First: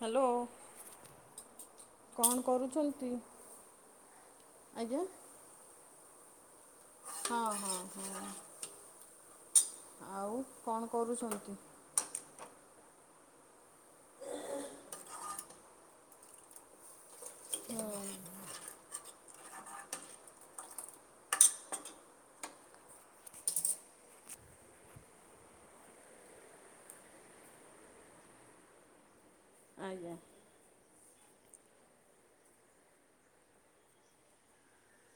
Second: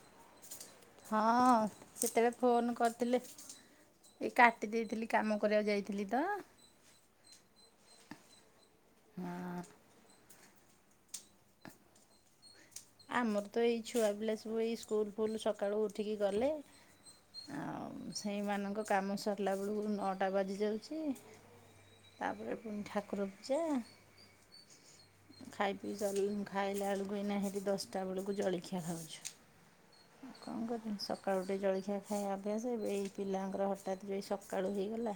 Hello. ହଁ ସେତେଳେ phone କରୁଛନ୍ତି? କରିଥିଲେ ଏ କାଟି ଆଜ୍ଞା ଦେଇଥିଲି କାମ କରିଆକୁ ଯାଇ ଥିଲି ତ। ହଁ ହଁ ହଁ। ହଁ। ଆଉ କଣ କରୁଚନ୍ତି? ଆମର ତ ଏଇ ଛୁଆ ପିଲା ସବୁ ଏଇ ସ୍କୁଲ୍ ଫୁଲ୍ ସକାଳୁ ଉଠିକି ଗଲେ। ଆଉ ସେଇମାନଙ୍କ କାମ ସରିଲା ବେଳୁକୁ ନଅଟା ବାଜି ଯାଉଚି। ତାପରେ ପୁଣି ଠାକୁର ପୂଜା। ଖାଇ ପିଇ ଜଲ୍ ଖାଇଲା ଅଳୁକୁ ଏଇନା ହେ ଦଶଟା ଅଳୁକୁ ଜଳିଖିଆ ଖାଉଛୁ ଆଜ୍ଞା ଆଉ କଁ କ ସକାଳୁ ଉଠି ଜଳିଖିଆ ଖାଇବା ଅଭ୍ୟାସ ଏବେ ଏଇ ପିଲାଙ୍କର ହଠାତ୍ ବି ସକାଳୁ ହେଇଗଲା।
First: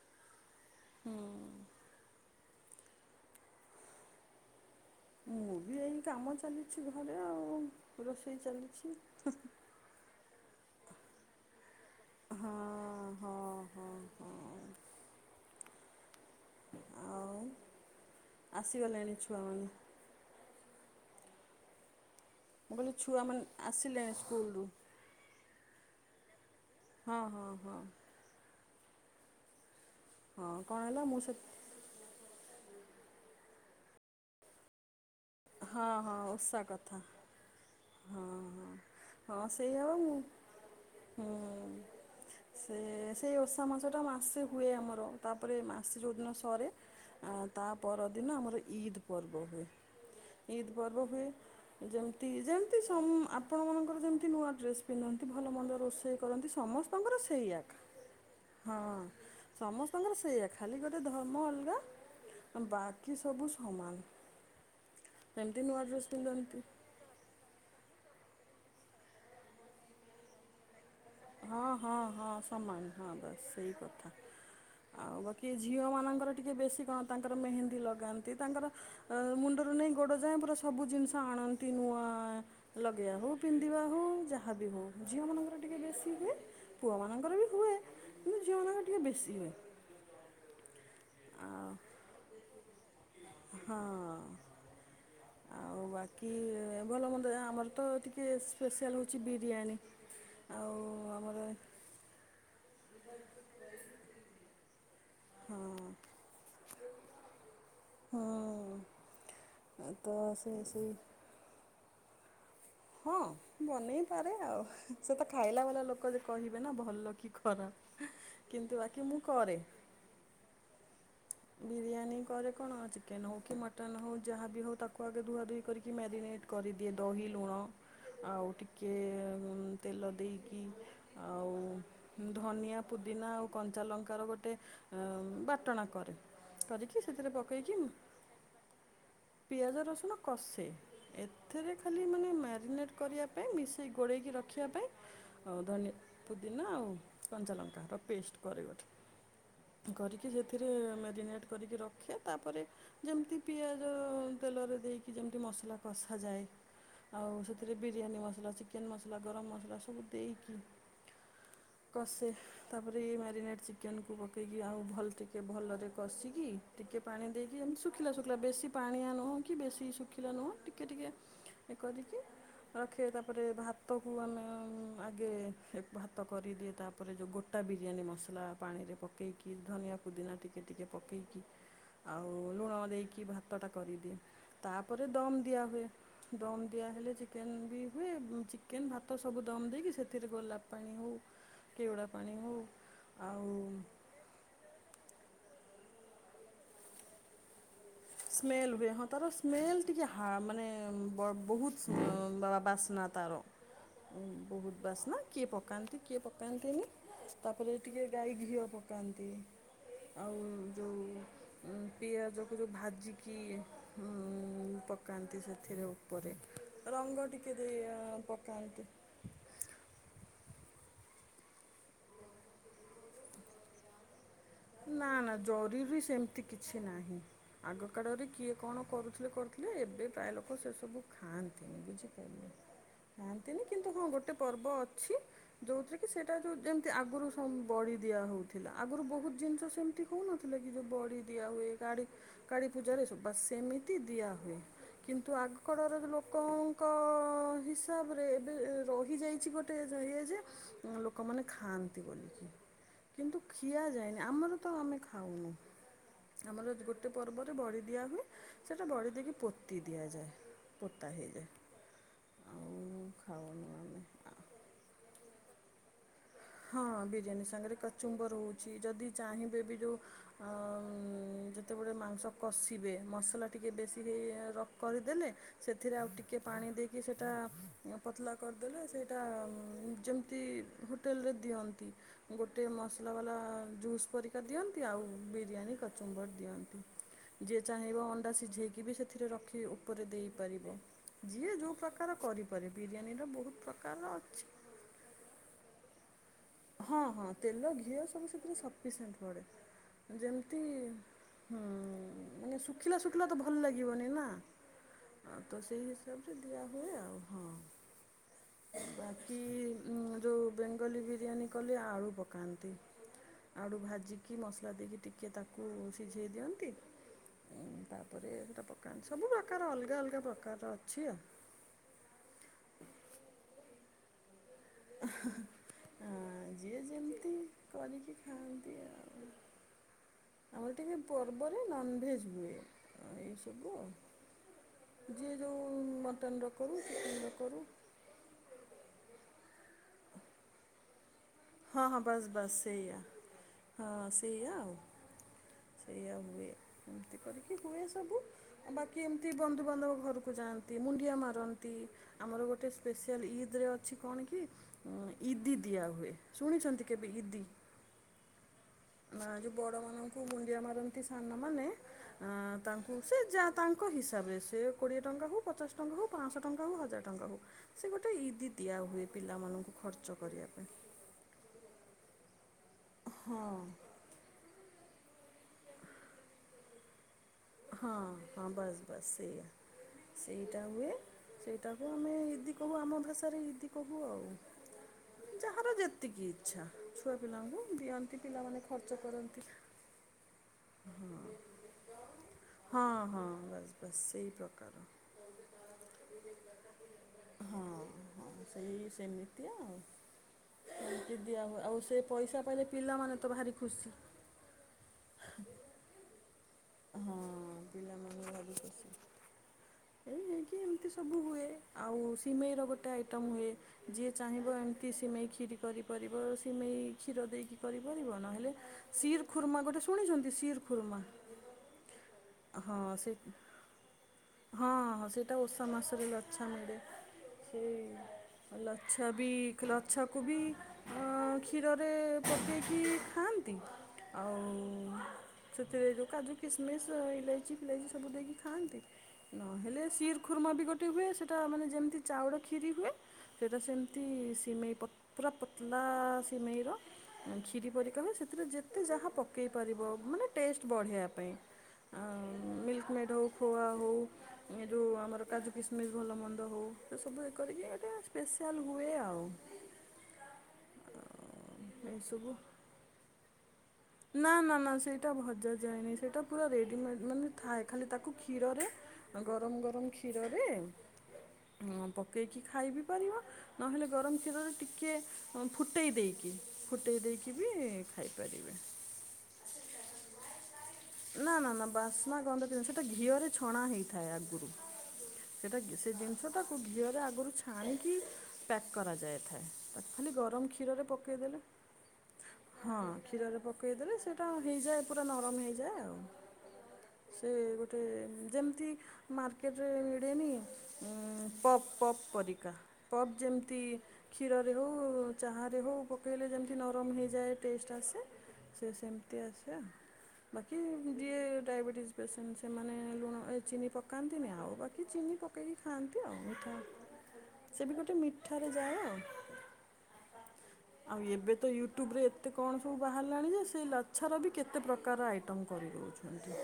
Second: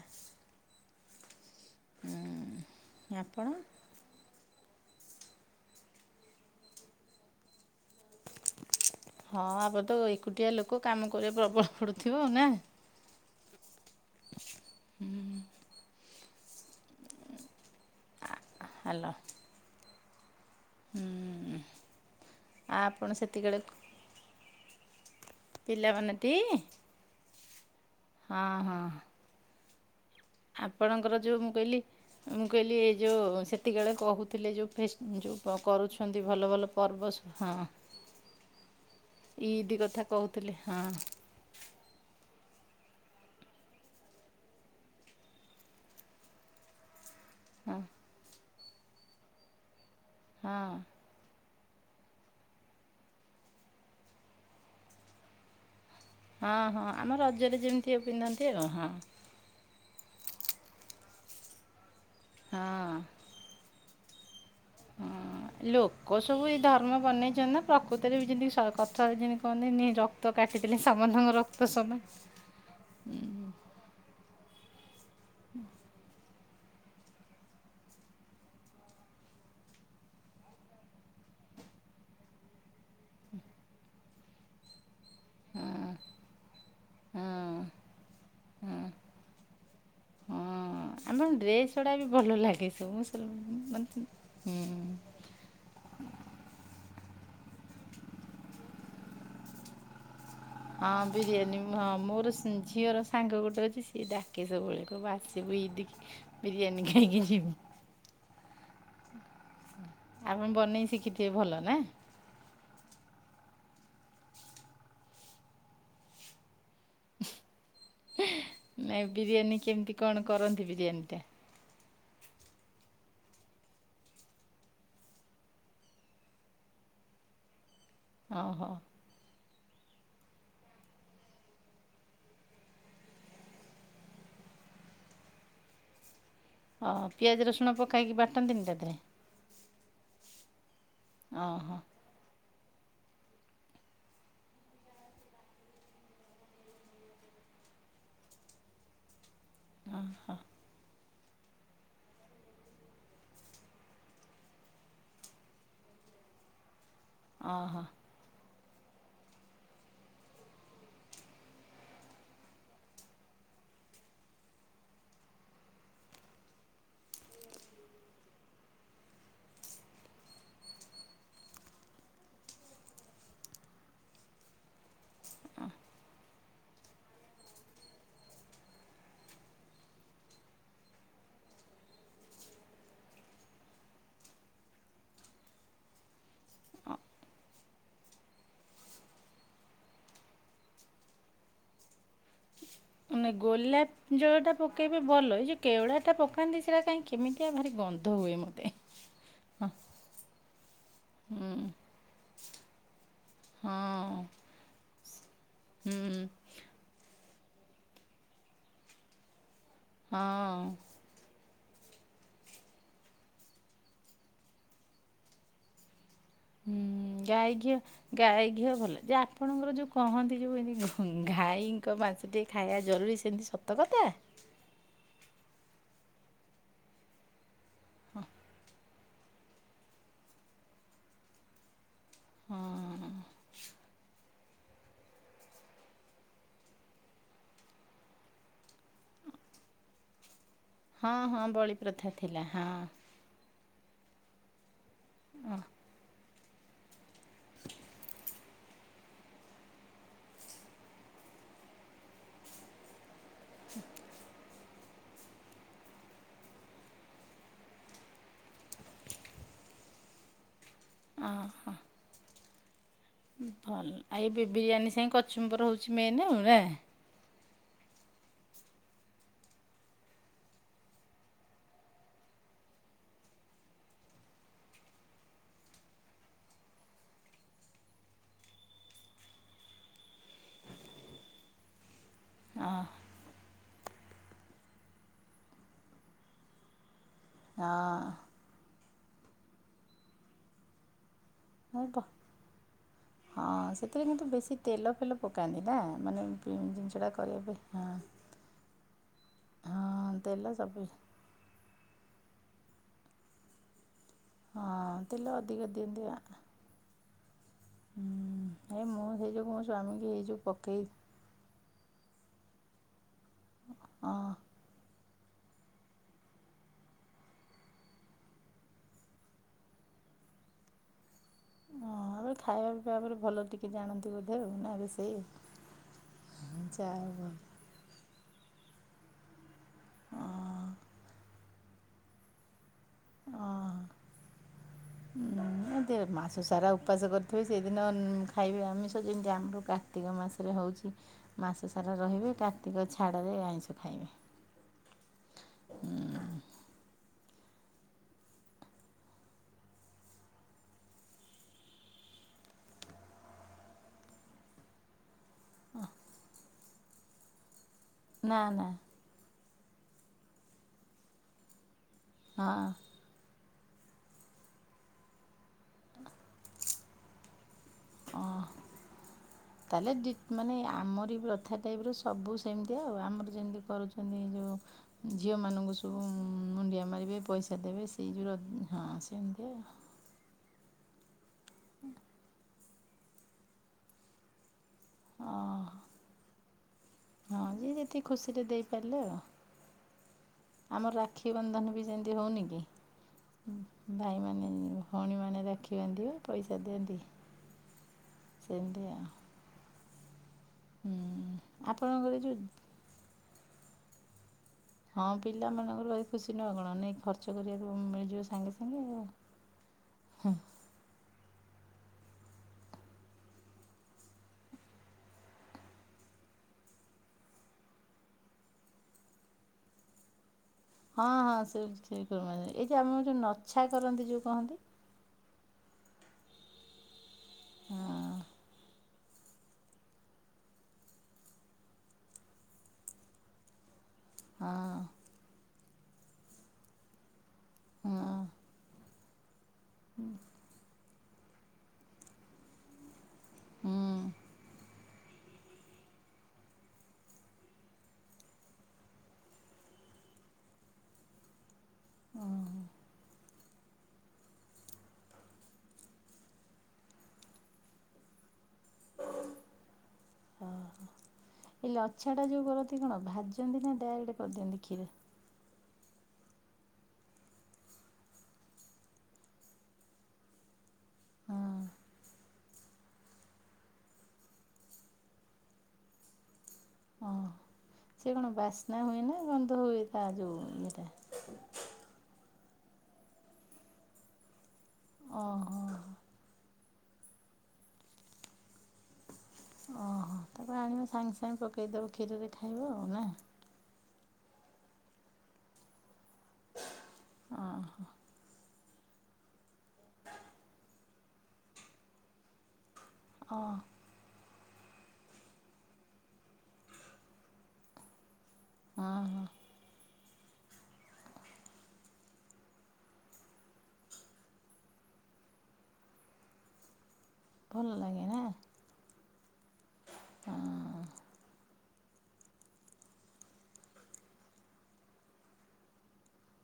ଉଁ ଆପଣ? ମୁଁ ବି ଏଇ କାମ ଚାଲିଛି ଘରେ ଆଉ ରୋଷେଇ ଚାଲିଛି। ହଁ ଆପ ତ ଏକୁଟିଆ ଲୋକ କାମ କରିବା ପ୍ରବଳ ପଡ଼ୁଥିବ, ନାଁ? ହଁ ହଁ। ହଁ ହଁ ହୁଁ। ଆଉ ହ୍ୟାଲୋ ଆସିଗଲେଣି ଛୁଆମାନେ। ହୁଁ। ମୁଁ କହିଲି ଆପଣ ଛୁଆମାନେ ସେତିକିବେଳେ ଆସିଲେଣି ସ୍କୁଲରୁ। ପିଲାମାନେ ଟି? ହଁ ହଁ ହଁ। ହଁ ହଁ। ହଁ କଣ ହେଲା ଆପଣଙ୍କର ସେ ଯୋଉ ମୁଁ କହିଲି ମୁଁ କହିଲି ଏ ଯୋଉ ସେତିକି ଅଳେ କହୁଥୁଲେ ଯୋଉ ଫେଷ୍ ଯୋଉ କ ହଁ ହଁ କରୁଛନ୍ତି ଭଲ ଓଷା ଭଲ କଥା ପର୍ବ ସ ହଁ। ହଁ ହଁ ହଁ ଇଦ୍ ସେଇଆ ବା କଥା ମୁଁ କହୁଥୁଲେ ହଁ। ହୁଁ। ସେ ସେଇ ଓଷା ମାସଟା ମାସେ ହୁଏ ଆମର ତାପରେ ମାସେ ଯୋଉଦିନ ସରେ। ଆ ତା ହଁ ପରଦିନ ଆମର ଇଦ୍ ପର୍ବ ହୁଏ ହଁ ଇଦ୍ ପର୍ବ ହୁଏ। ଯେମତି ଯେମତି ସମ୍ ଆପଣମାନଙ୍କର ଯେମିତି ନୂଆ ଡ୍ରେସ୍ ପିନ୍ଧନ୍ତି ଭଲ ମନ୍ଦ ରୋଷ୍ ସେ କରନ୍ତି ହଁ ହଁ ଆମ ସମସ୍ତଙ୍କର ସେଇ ରଜରେ ଯେମିତି ପିନ୍ଧନ୍ତି ଆଉ ହଁ। ସମସ୍ତଙ୍କର ସେଇଆ ଖାଲି ଗୋଟେ ଧର୍ମ ଅଲଗା ହଁ ବାକି ସବୁ ସମାନ। ଯେମିତି ହଁ ନୂଆ ଡ୍ରେସ୍ ଲୋକ ସବୁ ଏଇ ପିନ୍ଧନ୍ତି ଧା କରମ ବନେଇଛନ୍ତି ନା ପ୍ରକୃତିରେ ବି ଯେମିତି କଥ ଯେମିତି କହନ୍ତିନି ରା କ୍ତ କାଟିଥିଲି ସାମଙ୍କ ହଁ ରକ୍ତ ହଁ ସମାନ। ହଁ ସମାନ ହଁ ବାସ ସେଇ କଥା। ଆଉ ବାକି ଝିଅ ମଙ୍କର ଟିକେ ବେଶୀ କଣ ତାଙ୍କର ମେହେନ୍ଦୀ ଲଗାନ୍ତି ତାଙ୍କର ମୁଣ୍ଡରୁ ନେଇାଇ ଗୋଡ ଯାଏ ପୁରା ସବୁ ଜିନିଷ ଆଣନ୍ତି ନୂଆ। ଲଗେଇବା ହଉ ପିନ୍ଧିବା ହଉ ଯାହାବି ହଉ ଝିଅ ମାନଙ୍କର ଟିକେ ବେଶ ପୁଅମାନଙ୍କର ବି ହଁ ହୁଏ କିନ୍ତୁ ଝିଅମାନଙ୍କର ଟିକିଏ ବେଶୀ ହୁଏ। ହଁ ଆମର ଡ୍ରେସ୍ ଗୁଡ଼ା ବି ଭଲ ଲାଗେ ସବୁ ସ ହଁ। ମାନେୁଁ। ଆଉ ବାକି ଭଲ ମନ୍ଦ ଯାହା ଆମର ତ ଟିକିଏ ସ୍ପେ। ଶାଆଲ ହେଉଛି ବିରିୟାନୀ। ଆଉ ହଁ ଆମର ବିରିୟାନୀ ହଁ ମୋର ଝିଅର ସାଙ୍ଗ ଗୋଟେ ଅଛି ସିଏ ଡାକେ ସବୁବେଳେ। କ ବା ସେ ବି ହଁ। ଦେଖ ବିରିୟାନୀ ଖାଇକି ଯିବ। ହଁ ତ ଆପଣ ସେ ସେଇ ବନେଇ ଶିଖିଥିବେ ଭଲ ନା? ହଁ ବନେଇପାରେ ଆଉ ସେ ତ ଖାଇଲା ବାଲା ଲୋକ ଯେ କହିବେ ନା ଭଲ କି ଖରାପ କିନ୍ତୁ ନାଇଁ ବାକି ମୁଁ ବିରିୟାନୀ କରେ। କେମିତି କଣ କରନ୍ତି? ବିରିୟାନୀ ଟା। ବିରିୟାନୀ କରେ କଣ ଚିକେନ ହଉ କି ମଟନ୍ ହଉ ଯାହାବି ହଉ ତାକୁ ଆଗେ ଧୁଆଧୁହି କରିକି ମ୍ୟାରିନେଟ୍ କରିଦିଏ ଦହି ଲୁଣ ଆଉ ଓହୋ ଟିକଏ ତେଲ ଦେଇକି ଆଉ ଧନିଆ ପୁଦିନା ଆଉ କଞ୍ଚା ଲଙ୍କାର ଗୋଟେ ବାଟଣା କରେ। ହ କରିକି ସେଥିରେ ପିଆଜ ରସୁଣ ପକେଇକି ପକାଇକି ବାଟନ୍ତିନି ତା ଦେହରେ ପିଆଜ ରସୁଣ କଷେ ଏଥିରେ ଓହୋ ଖାଲି ମାନେ ମ୍ୟାରିନେଟ୍ କରିବା ପାଇଁ ମିଶାଇ ଗୋଳେଇକି ରଖିବା ପାଇଁ ହଉ ଧନିଆ ପୁଦିନା ଆଉ କଞ୍ଚାଲଙ୍କା ର ପେଷ୍ଟ ପରେ ଗୋଟେ କରିକି ସେଥିରେ ମ୍ୟାରିନେଟ୍ କରିକି ରଖେ ତାପରେ ଯେମିତି ପିଆଜ ତେଲରେ ଦେଇକି ଯେମତି ମସଲା କଷା ଯାଏ ଆଉ ସେଥିରେ ଓହୋ ବିରୀୟାନୀ ମସଲା ଚିକେନ୍ ମସଲା ଗରମ ମସଲା ସବୁ ଦେଇକି କଷେ। ତାପରେ ଏଇ ମ୍ୟାରିନେଟ୍ ଚିକେନକୁ ପକେଇକି ଆଉ ଭଲ ଟିକେ ଭଲରେ କଷିକି ଟିକେ ପାଣି ଦେଇକି ଏଇ ଶୁଖିଲା ଶୁଖିଲା ବେଶି ପାଣିଆ ନୁହୁଁ ବେଶୀ ଶୁଖିଲା ନୁହୁ଼ଁ ଟିକେ ଟିକେ କରିକି ରଖେ ତାପରେ ଭାତକୁ ଆମେ ଆଗେ ଭାତ କରିଦିଏ ତାପରେ ତାପରେ ଯୋଉ ଗୋଟା ବିରିୟାନୀ ମସଲା ପାଣିରେ ପକେଇକି। ଧନିଆ ପୁଦିନା ଟିକେ ଟିକେ ପକେଇକି। ଆଉ ଲୁଣ ଦେଇକି ଭାତ ଟା କରିଦିଏ। ତାପରେ ଦମ ଦିଆ ହୁଏ। ଦମ୍ ଦିଆହେଲେ ଚିକେନ ବି ହୁଏ। ଚିକେନ ଭାତ ସବୁ ଦମ୍ ଦେଇକି ସେଥିରେ ଗୋଲାପ ପାଣି ହଉ। କେବଡ଼ା ପାଣି ହଉ। ନା ଗୋଲାପ ଜଳଟା ପକେଇବେ ଭଲ ଯୋଉ କେୱଡା ପକାନ୍ତି ସେଟା କାହିଁ କେମିତି ଆ ଭାରି ଗନ୍ଧ। ହୁଏ ମୋତେ ସ୍ମେଲ ହୁଏ ହଁ ତାର ହଁ ସ୍ମେଲ ଟିକେ ମାନେ ବହୁତ ବାସନା! ତାର ବହୁତ ବାସନା! କିଏ ପକାନ୍ତି? କିଏ ହୁଁ ପକାନ୍ତିନି ତାପରେ ଟିକେ ଗାଈ ଘିଅ ପକାନ୍ତି। ଆଉ ହଁ ଯୋଉ ପିଆଜ ଭାଜିକି ପକାନ୍ତି ସେଥିରେ ଉପରେ ହୁଁ ରଙ୍ଗ ଗାଈ ଟିକେ ଘିଅ ଦେଇ ଗାଈ ଘିଅ ପକାନ୍ତି ଭଲ ଯା ଆପଣଙ୍କର ଯୋଉ କହନ୍ତି ଯୋଉ ଏମତି ଗାଈଙ୍କ ମାଂସ ଟିିକେ ଖାଇବା ଜରୁରୀ ସେମିତି ସତ କଥା। ନା ନା ଜରୁରୀ ସେମିତି କିଛି ନାହିଁ ଆଗ କାଳରେ କିଏ କଣ କରୁଥିଲେ କ ଏବେ ପ୍ରାୟ ଲୋକ ସେ ସବୁ ଖାଆନ୍ତିନି ବୁଝିପାରିଲେ ହଁ ଖାଆନ୍ତିନି କିନ୍ତୁ ହଁ ଗୋଟେ ପର୍ବ ଅଛି। ଯୋଉଥିରେ କି ସେଇଟା ଯୋଉ ଯେମିତି ଆଗରୁ ବଡ଼ି ଦିଆ ହେଉଥିଲା ଆଗରୁ ବହୁତ ଜିନିଷ ସେମିତି ହୋଉନଥିଲା କି ଯୋଉ ହଁ ବଡି ହଁ ଦିଆ ହୁଏ ବଳି ପ୍ରଥା ଥିଲା କାଳୀ ହଁ ପୂଜାରେ ସ ବାସ ସେମି ତି ଦିଆ ହୁଏ କିନ୍ତୁ ଆଗ କାଳର ଲୋକଙ୍କ କ ହିସାବରେ ଏବେ ରହିଯାଇଚି ଗୋଟେ ଇଏ ଯେ ଲୋକମାନେ ଖାଆନ୍ତି ବୋଲିକି କିନ୍ତୁ ଖିଆ ଯାଏନି। ଆମର ତ ଆମେ ଖାଉନୁ। ଆମର ଗୋଟେ ପର୍ବରେ ବଡ଼ି ଦିଆ ହୁଏ ସେଇଟା ବଡ଼ି ଦେଇକି ପୋତି ଦିଆଯାଏ। ପୋତା ଓହୋ ହେଇଯାଏ। ଆଉ ଖାଉନୁ ଭଲ ଆମେ ଆଇ ଏବେ ବିରିୟାନୀ ସାଙ୍ଗେ କଚୁମ୍ବର ହୋଉଚି ମେନ୍‌ ଆଉ ନା ହଁ ବିରିୟାନୀ ସାଙ୍ଗରେ କଚୁମ୍ବ ରହୁଚି ଯଦି ଚାହିଁବେ ବି ଯୋଉ ଆ ଯେତେବେଳେ ମାଂସ କଷିବେ ମସଲା ଟିକେ ବେଶୀ ହେଇ ରକ୍ କରିଦେଲେ। ସେଥିରେ ଆଉ ଟିକେ ପାଣି ଦେଇକି ସେଇଟା ପତଲା କରିଦେବେ ସେଇଟା ଯେମତି ତି ହୋଟେଲ୍ ରେ ଦିଅନ୍ତି। ଗୋଟେ ମସଲା ବାଲା ଜୁସ୍ ପରିକା ଦିଅନ୍ତି ଆଉ ବିରିୟାନୀ କଚୁମ୍ବଡ଼ ଦିଅନ୍ତି। ଯିଏ ହଁ ଚାହିଁବ ଅଣ୍ଡା ସିଝେଇକି ବି ସେଥିରେ ରଖି ଉପରେ ଦେଇପାରିବେ। ଯିଏ ଯୋଉ ହଁ ହଉ। ପ୍ରକାର କରିପାରେ ବିରିୟାନୀ ର ବୋ ହଁ ସେଥିରେ କିନ୍ତୁ ବେଶୀ ତେଲ ଫେଲ ପକାନ୍ତି ନା ମାନେ ହଁ ଜିନିଷଟା ହଁ କରିବା ପାଇଁ ତେଲ ହଁ ଘିଅ ସବୁ ସେଥିରେ ସଫିସିଏଣ୍ଟ ହଁ ପଡ଼େ ତେଲ ଯେମିତି ସବୁ ହୁଁ ମାନେ ଶୁଖିଲା ଶୁଖିଲା ତ ଭଲ ଲାଗିବନି ନା। ହଁ ତେଲ ଆ ଅଧିକ ତ ସେଇ ଦିଅନ୍ତି ହିସାବରେ ଦିଆ ହୁଏ ଆଉ ହଁ। ଏ ମୁଁ ସେଇ ବାକି ଯୋଗୁଁ ମୋ ଉଁ ସ୍ୱାମୀକି ଏଇ ଯେଉଁ ଯୋଉ ପକେଇ ବେଙ୍ଗଲୀ ବି ବିରିୟାନି କଲେ ଆଳୁ ପକାନ୍ତି ଆଳୁ ହଁ ଭାଜିକି ମସ ଦଦିଇକି ଟିକେ ତାକୁ ସିଝେଇ ଦିଅନ୍ତି ତାପରେ ହେଟା ପକାନ୍ତି ସବୁ ପ୍ରକାର ଅଲଗା ଅଲଗା ପ୍ରକାରର ଅଛି ଆଉ। ମୋହର ଖାଇବା ପିଇବା ଉପରେ ଭଲ ଟିକେ ଜାଣନ୍ତି ବୋଧେ ଆଉ ନା ସେଇ ଆ ଯିଏ ଚା ଆଉ କଣ। ଯେମିତି କରିକି ଖାଆନ୍ତି ଆଉ। ହଁ ଆମର ଟିକେ ପର୍ବରେ ନନଭେଜ୍ ହୁଏ ଏଇ ସବୁ ଆଉ। ଯିଏ ଯୋଉ ହୁଁ ଏ ମାସ ମଟନର ସାରା କରୁ ଉପାସ ଚିକେନର କରଥିବେ କରୁ। ସେଇଦିନ ଖାଇବ ଆମିଷ ଯେମିତି ଆମର କାର୍ତ୍ତିକ ମାସରେ ହୋଉଚି। ମାସ ହଁ ସାରା ହଁ ବାସ୍ ରହିବେ ବାସ୍ କାର୍ତ୍ତିକ ସେଇଆ ଛାଡ଼ରେ ଆଇଁଷ ହଁ ଖାଇବେ। ସେଇଆ ଆଉ ସେଇଆ ହୁଏ ଏମିତି କରିକି ହୁଏ ସବୁ। ବାକି ଏମିତି ବନ୍ଧୁ ବାନ୍ଧବ ଘରକୁ ଯାଆନ୍ତି ମୁଣ୍ଡିଆ ମାରନ୍ତି। ଆମର ଗୋଟେ ସ୍ପେଶିଆଲ୍ ଇଦ୍‌ ରେ ଅଛି କଣ କି ଇଦି ଦିଆ ହୁଏ ଶୁଣିଛନ୍ତି କେବେ ଇଦି? ନା ନା। ନା ଯୋଉ ବଡ଼ ମାନଙ୍କୁ ମୁଣ୍ଡିଆ ମାରନ୍ତି ସାନମାନେ ହଁ। ତାଙ୍କୁ ସେ ଯା ତାଙ୍କ ହିସାବରେ ସେ କୋଡ଼ିଏ ଟଙ୍କା ହୋଉ ପଚାଶ ଟଙ୍କା ହୋଉ ପାଞ୍ଚଶହ ଟଙ୍କା ହୋଉ ହଜାର ଟଙ୍କା ହୋଉ। ସେ ଗୋଟେ ଇଦି ଦିଆ ହୁଏ। ପିଲାମାନଙ୍କୁ ତାହେଲେ ଦି ଖର୍ଚ୍ଚ କରିବା ମାନେ ପାଇଁ ଆମରି ପ୍ରଥା ଟାଇପ ର ସବୁ ସେମିତି ଆଉ ଆମର ହଁ ଯେମିତି କରୁଛୁ ମାନେ ଯୋଉ ଝିଅ ମାନଙ୍କୁ ସବୁ ମୁଣ୍ଡିଆ ମାରିବେ ପଇସା ସେ ଦେବେ ହଁ ସେଇ ଯର ବାସ୍ ହଁ ବାସ୍ ସେଇଆ ସେମିତି ଆଉ। ସେଇଟା ହୁଏ ସେଇଟାକୁ ଆମେ ଇଦି କହୁ ଆମ ଭାଷାରେ ଇଦି କହୁ ଆଉ। ଓହୋ ଯାହାର ଯେତିକି ଇଛା ଛୁଆ ହଁ ପିଲାଙ୍କୁ ଯିଏ ଯେତିକି ଦିଅନ୍ତି ଖୁସିରେ ପିଲାମାନେ ଦେଇପାରିଲେ ଖର୍ଚ୍ଚ ଆଉ କରନ୍ତି। ଆମର ରାକ୍ଷୀ ବନ୍ଧନ ବି ସେମିତି ହଉନି କି? ହଁ ହଁ। ବାସ୍ ବାସ୍ ସେଇ ଭାଇମାନେ ପ୍ରକାର ଭଉଣୀମାନେ ରାକ୍ଷି ବାନ୍ଧିବେ ପଇସା ଦିଅନ୍ତି। ହଁ ହଁ ସେଇ ସେମିତିଆ। ଆଉ ସେମିତି ଦିଆ ହୁଏ ଆଉ ସେ ଆପଣଙ୍କର ପଇସା ଯେଉଁ ପାଇଲେ ପିଲାମାନେ ତ ଭାରି ଖୁସି। ହଁ ପିଲାମାନଙ୍କର ଭାରି ଖୁସି। ଖୁସି ନୁହ ଆଉ କଣ ନେଇ ହଁ ଖର୍ଚ୍ଚ କରିବାକୁ ପିଲାମାନେ ମିଳିଯିବ ଭାରି ସାଙ୍ଗେ ସାଙ୍ଗେ ଆଉ ହୁଁ। କି ଏମିତି ସବୁ ହୁଏ ଆଉ ସିମେଇର ଗୋଟେ ଆଇଟମ୍ ହୁଏ। ଯିଏ ଚାହିଁବ ଏମିତି ସିମେଇ କ୍ଷୀରି କରିପାରିବ ସିମେଇ କ୍ଷୀର ଦେଇକି କରିପାରିବ ନହେଲେ ଶିର ଖୁର୍ମା ଗୋଟେ ଶୁଣିଛନ୍ତି ଶିର ହଁ ହଁ ସେ ସିର କୁରୁମା ଏଇ ଯେ ଆମ ଯୋଉ ସେ ନଛା କରନ୍ତି ଯୋଉ କହନ୍ତି ହଁ ହଁ ସେଇଟା ଓଷା ମାସରେ ଲଛା ମିଳେ ହଁ ସେଇ ଲଛା ବି ଲଛାକୁ ବି କ୍ଷୀରରେ ପକେଇକି ଖାଆନ୍ତି। ଆଉ ହଁ ସେଥିରେ ଯୋଉ କାଜୁ କିସମିସ ଇଲାଇ ଇଲାଇଚି ସବୁ ଦେଇକି ଖାଆନ୍ତି। ହେଲେ ଶିର ଖୁର୍ମା ବି ଗୋଟେ ହୁଏ ସେଟା ମାନେ ଯେମିତି ଚାଉଳ ଖିରି ହୁଏ ସେଇଟା ହୁଁ ସେମିତି ସିମେଇ ପୁରା ପତଲା ସିମେଇର କ୍ଷିରି ପରିକା ହୁ ସେଥିରେ ଯେତେ ଯାହା ପକେଇ ପାରିବ ମାନେ ଟେଷ୍ଟ ବଢ଼େଇବା ପାଇଁ। ଆଉ ମିଲ୍କ ମେଡ଼ ହଉ ଖୁଆ ହଉ। ଏ ଯେଉଁ ଆମର କାଜୁ କିସମିସ୍ ଭଲ ମନ୍ଦ ହଉ ସେ ସବୁ ଇଏ କରିକି ଗୋଟେ ସ୍ପେଶାଆଲ୍ ହୁଏ ଆଉ। [unintelligible] ଓହୋ ଏଇ ଲଛାଟା ଏସବୁ ଯୋଉ କରନ୍ତି କଣ ଭାଜନ୍ତି ନା ଡାଇରେକ୍ଟ କରିଦିଅନ୍ତି କ୍ଷୀରି। ସେଟା ଭଜା ଯାଏନି ସେଇଟା ପୁରା ରେଡିମେଡ ମାନେ ଥାଏ ଖାଲି ତାକୁ କ୍ଷୀରରେ ଗରମ ଗରମ କ୍ଷୀରରେ ହଁ ପକେଇକି ଖାଇ ବିି ପାରିବ। ନହେଲେ ଗରମ କ୍ଷୀରରେ ଟିକେ ଫୁଟେଇ ଦେଇକି ଫୁଟେଇ ଓହ ଦେଇକି ବି ସେ କଣ ଖାଇପାରିବେ ବାସ୍ନା ହୁଏ ନା ଗନ୍ଧ ହୁଏ ତା ଯୋଉ ଇଏଟା। ନା ନା ନା ବାସ୍ନା ଗନ୍ଧ ପି ସେଇଟା ଘିଅରେ ଛଣା ହେଇଥାଏ ଆଗରୁ। ସେଟା ଓହୋ ସେ ଜିନିଷ ଟାକୁ ଘିଅରେ ଆଗରୁ ଛାଣିକି ପ୍ୟାକ୍ କରାଯାଇଥାଏ। ଖାଲି ଓହୋ ଗରମ ତାକୁ ଆଣିବ କ୍ଷୀରରେ ସାଙ୍ଗେ ସାଙ୍ଗେ ପକେଇଦେଲେ ପକେଇଦବ କ୍ଷୀରରେ ଖାଇବ ହଁ ଆଉ ନା କ୍ଷୀରରେ ପକେଇଦେଲେ ସେଇଟା ହେଇଯାଏ ପୁରା ନରମ ହେଇଯାଏ ଆଉ। ସେ ହଁ ଗୋଟେ ଯେମିତି ମାର୍କେଟରେ ମିଳେନି ପପ୍ ପପ୍ ପରିକା। ପପ୍ ଓ ଯେମିତି କ୍ଷୀରରେ ହେଉ ଚାହାରେ ହେଉ ପକାଇଲେ ଯେମିତି ନରମ ହେଇଯାଏ ଟେଷ୍ଟ ଆସେ। ସେ ହଁ ସେମିତି ହଁ ଆସେ ଆଉ। ବାକି ଯିଏ ଡାଇବେଟିଜ ପେସେଣ୍ଟ ସେମାନେ ଲୁଣ ଚିନି ପକାନ୍ତିନି ଆଉ ବାକି ଚିନି ପ ପକେଇକି ଖାଆନ୍ତି ଆଉ ମିଠା ସେ ଭଲ ବି ଗୋଟେ ଲାଗେ ନା ମିଠାରେ ଯାଏ ଆଉ। [unintelligible] ଆଉ ଏବେ ତ ୟୁଟ୍ୟୁବ ରେ ଏତେ କଣ ସବୁ ବାହାରିଲାଣି ଯେ ସେ ଲଛାର ବି କେତେ ପ୍ରକାର ଆଇଟମ। ଖତମ କରିଦଉଚନ୍ତି।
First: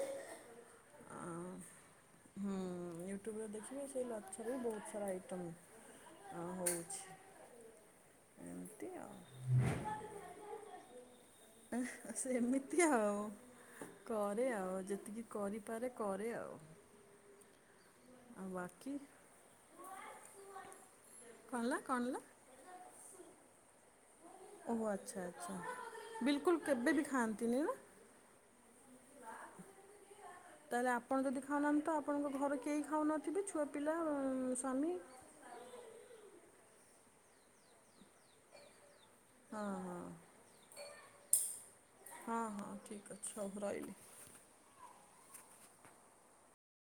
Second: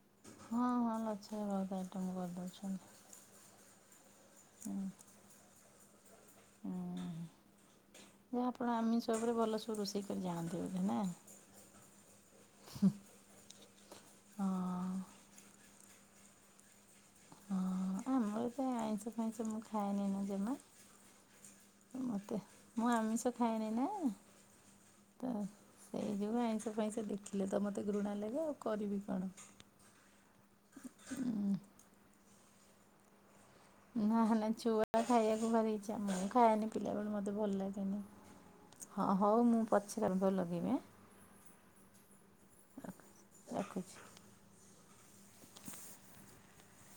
ହଁ ହଁ ଲଛା ବହୁତ ଆଇଟମ୍ କରିଦେଉଛନ୍ତି। ୟୁଟ୍ୟୁବ ରେ ଦେଖିବି ସେଇ ଲଚ୍ଛା ବି ବହୁତ ସାରା ଆଇଟମ୍ ହୁଁ ହେଉଛି ଯେ ଆପଣ ଏମିତି ଆମେ ସବୁବେଳେ ଆଉ ଭଲ ସବୁ ରୋଷେଇ କରି ଜାଣନ୍ତି ବୋଧେ ନା? ଆ ସେମିତି ଆଉ। କରେ ହଁ ଆଉ ଯେତିକି କରିପାରେ କରେ ଆଉ। ହଁ ଆମର ଆଉ ତ ବାକି ଆଇଁଷ ଫାଇଁଷ ମୁଁ ଖାଏନିନା ଜମ୍ହା। କଣ ହେଲା କଣ ହେଲା? ମୁଁ ଆମିଷ ଖାଏନି ନା ଓହୋ ଆଚ୍ଛା ତ ଆଚ୍ଛା ସେଇ ଯୋଗୁ ବିଲକୁଲ ଆଇଁଷ କେବେ ବି ଫାଇଁଷ ଦେଖିଲେ ଖାଆନ୍ତିନି ତ ନା ମତେ ଘୃଣା ଲାଗେ ଆଉ କରିବି କଣ। ତାହେଲେ ଆପଣ ଯଦି ଖାଉନାହାନ୍ତି ତ ଆପଣଙ୍କ ଘରେ କେହି ଖାଉନ ଯେବେ ଛୁଆ ପିଲା ନହେଲେ ସ୍ୱାମୀ ଛୁଆ ଖାଇବାକୁ ଭାରି ଇଛା ମୁଁ ଖାଇଏନି ପିଲାବେଳୁ ମତେ ଭଲ ଲାଗେନି। ହଁ ହଉ ମୁଁ ହଁ ହଁ ପଛାରେ ଭ ଲଗେଇିବି ଆଁ? ହଁ ହଁ ଠିକ ଅଛି ହୋଉ ଆଁ ମୁଁ ରହିଲି। ରଖୁଛି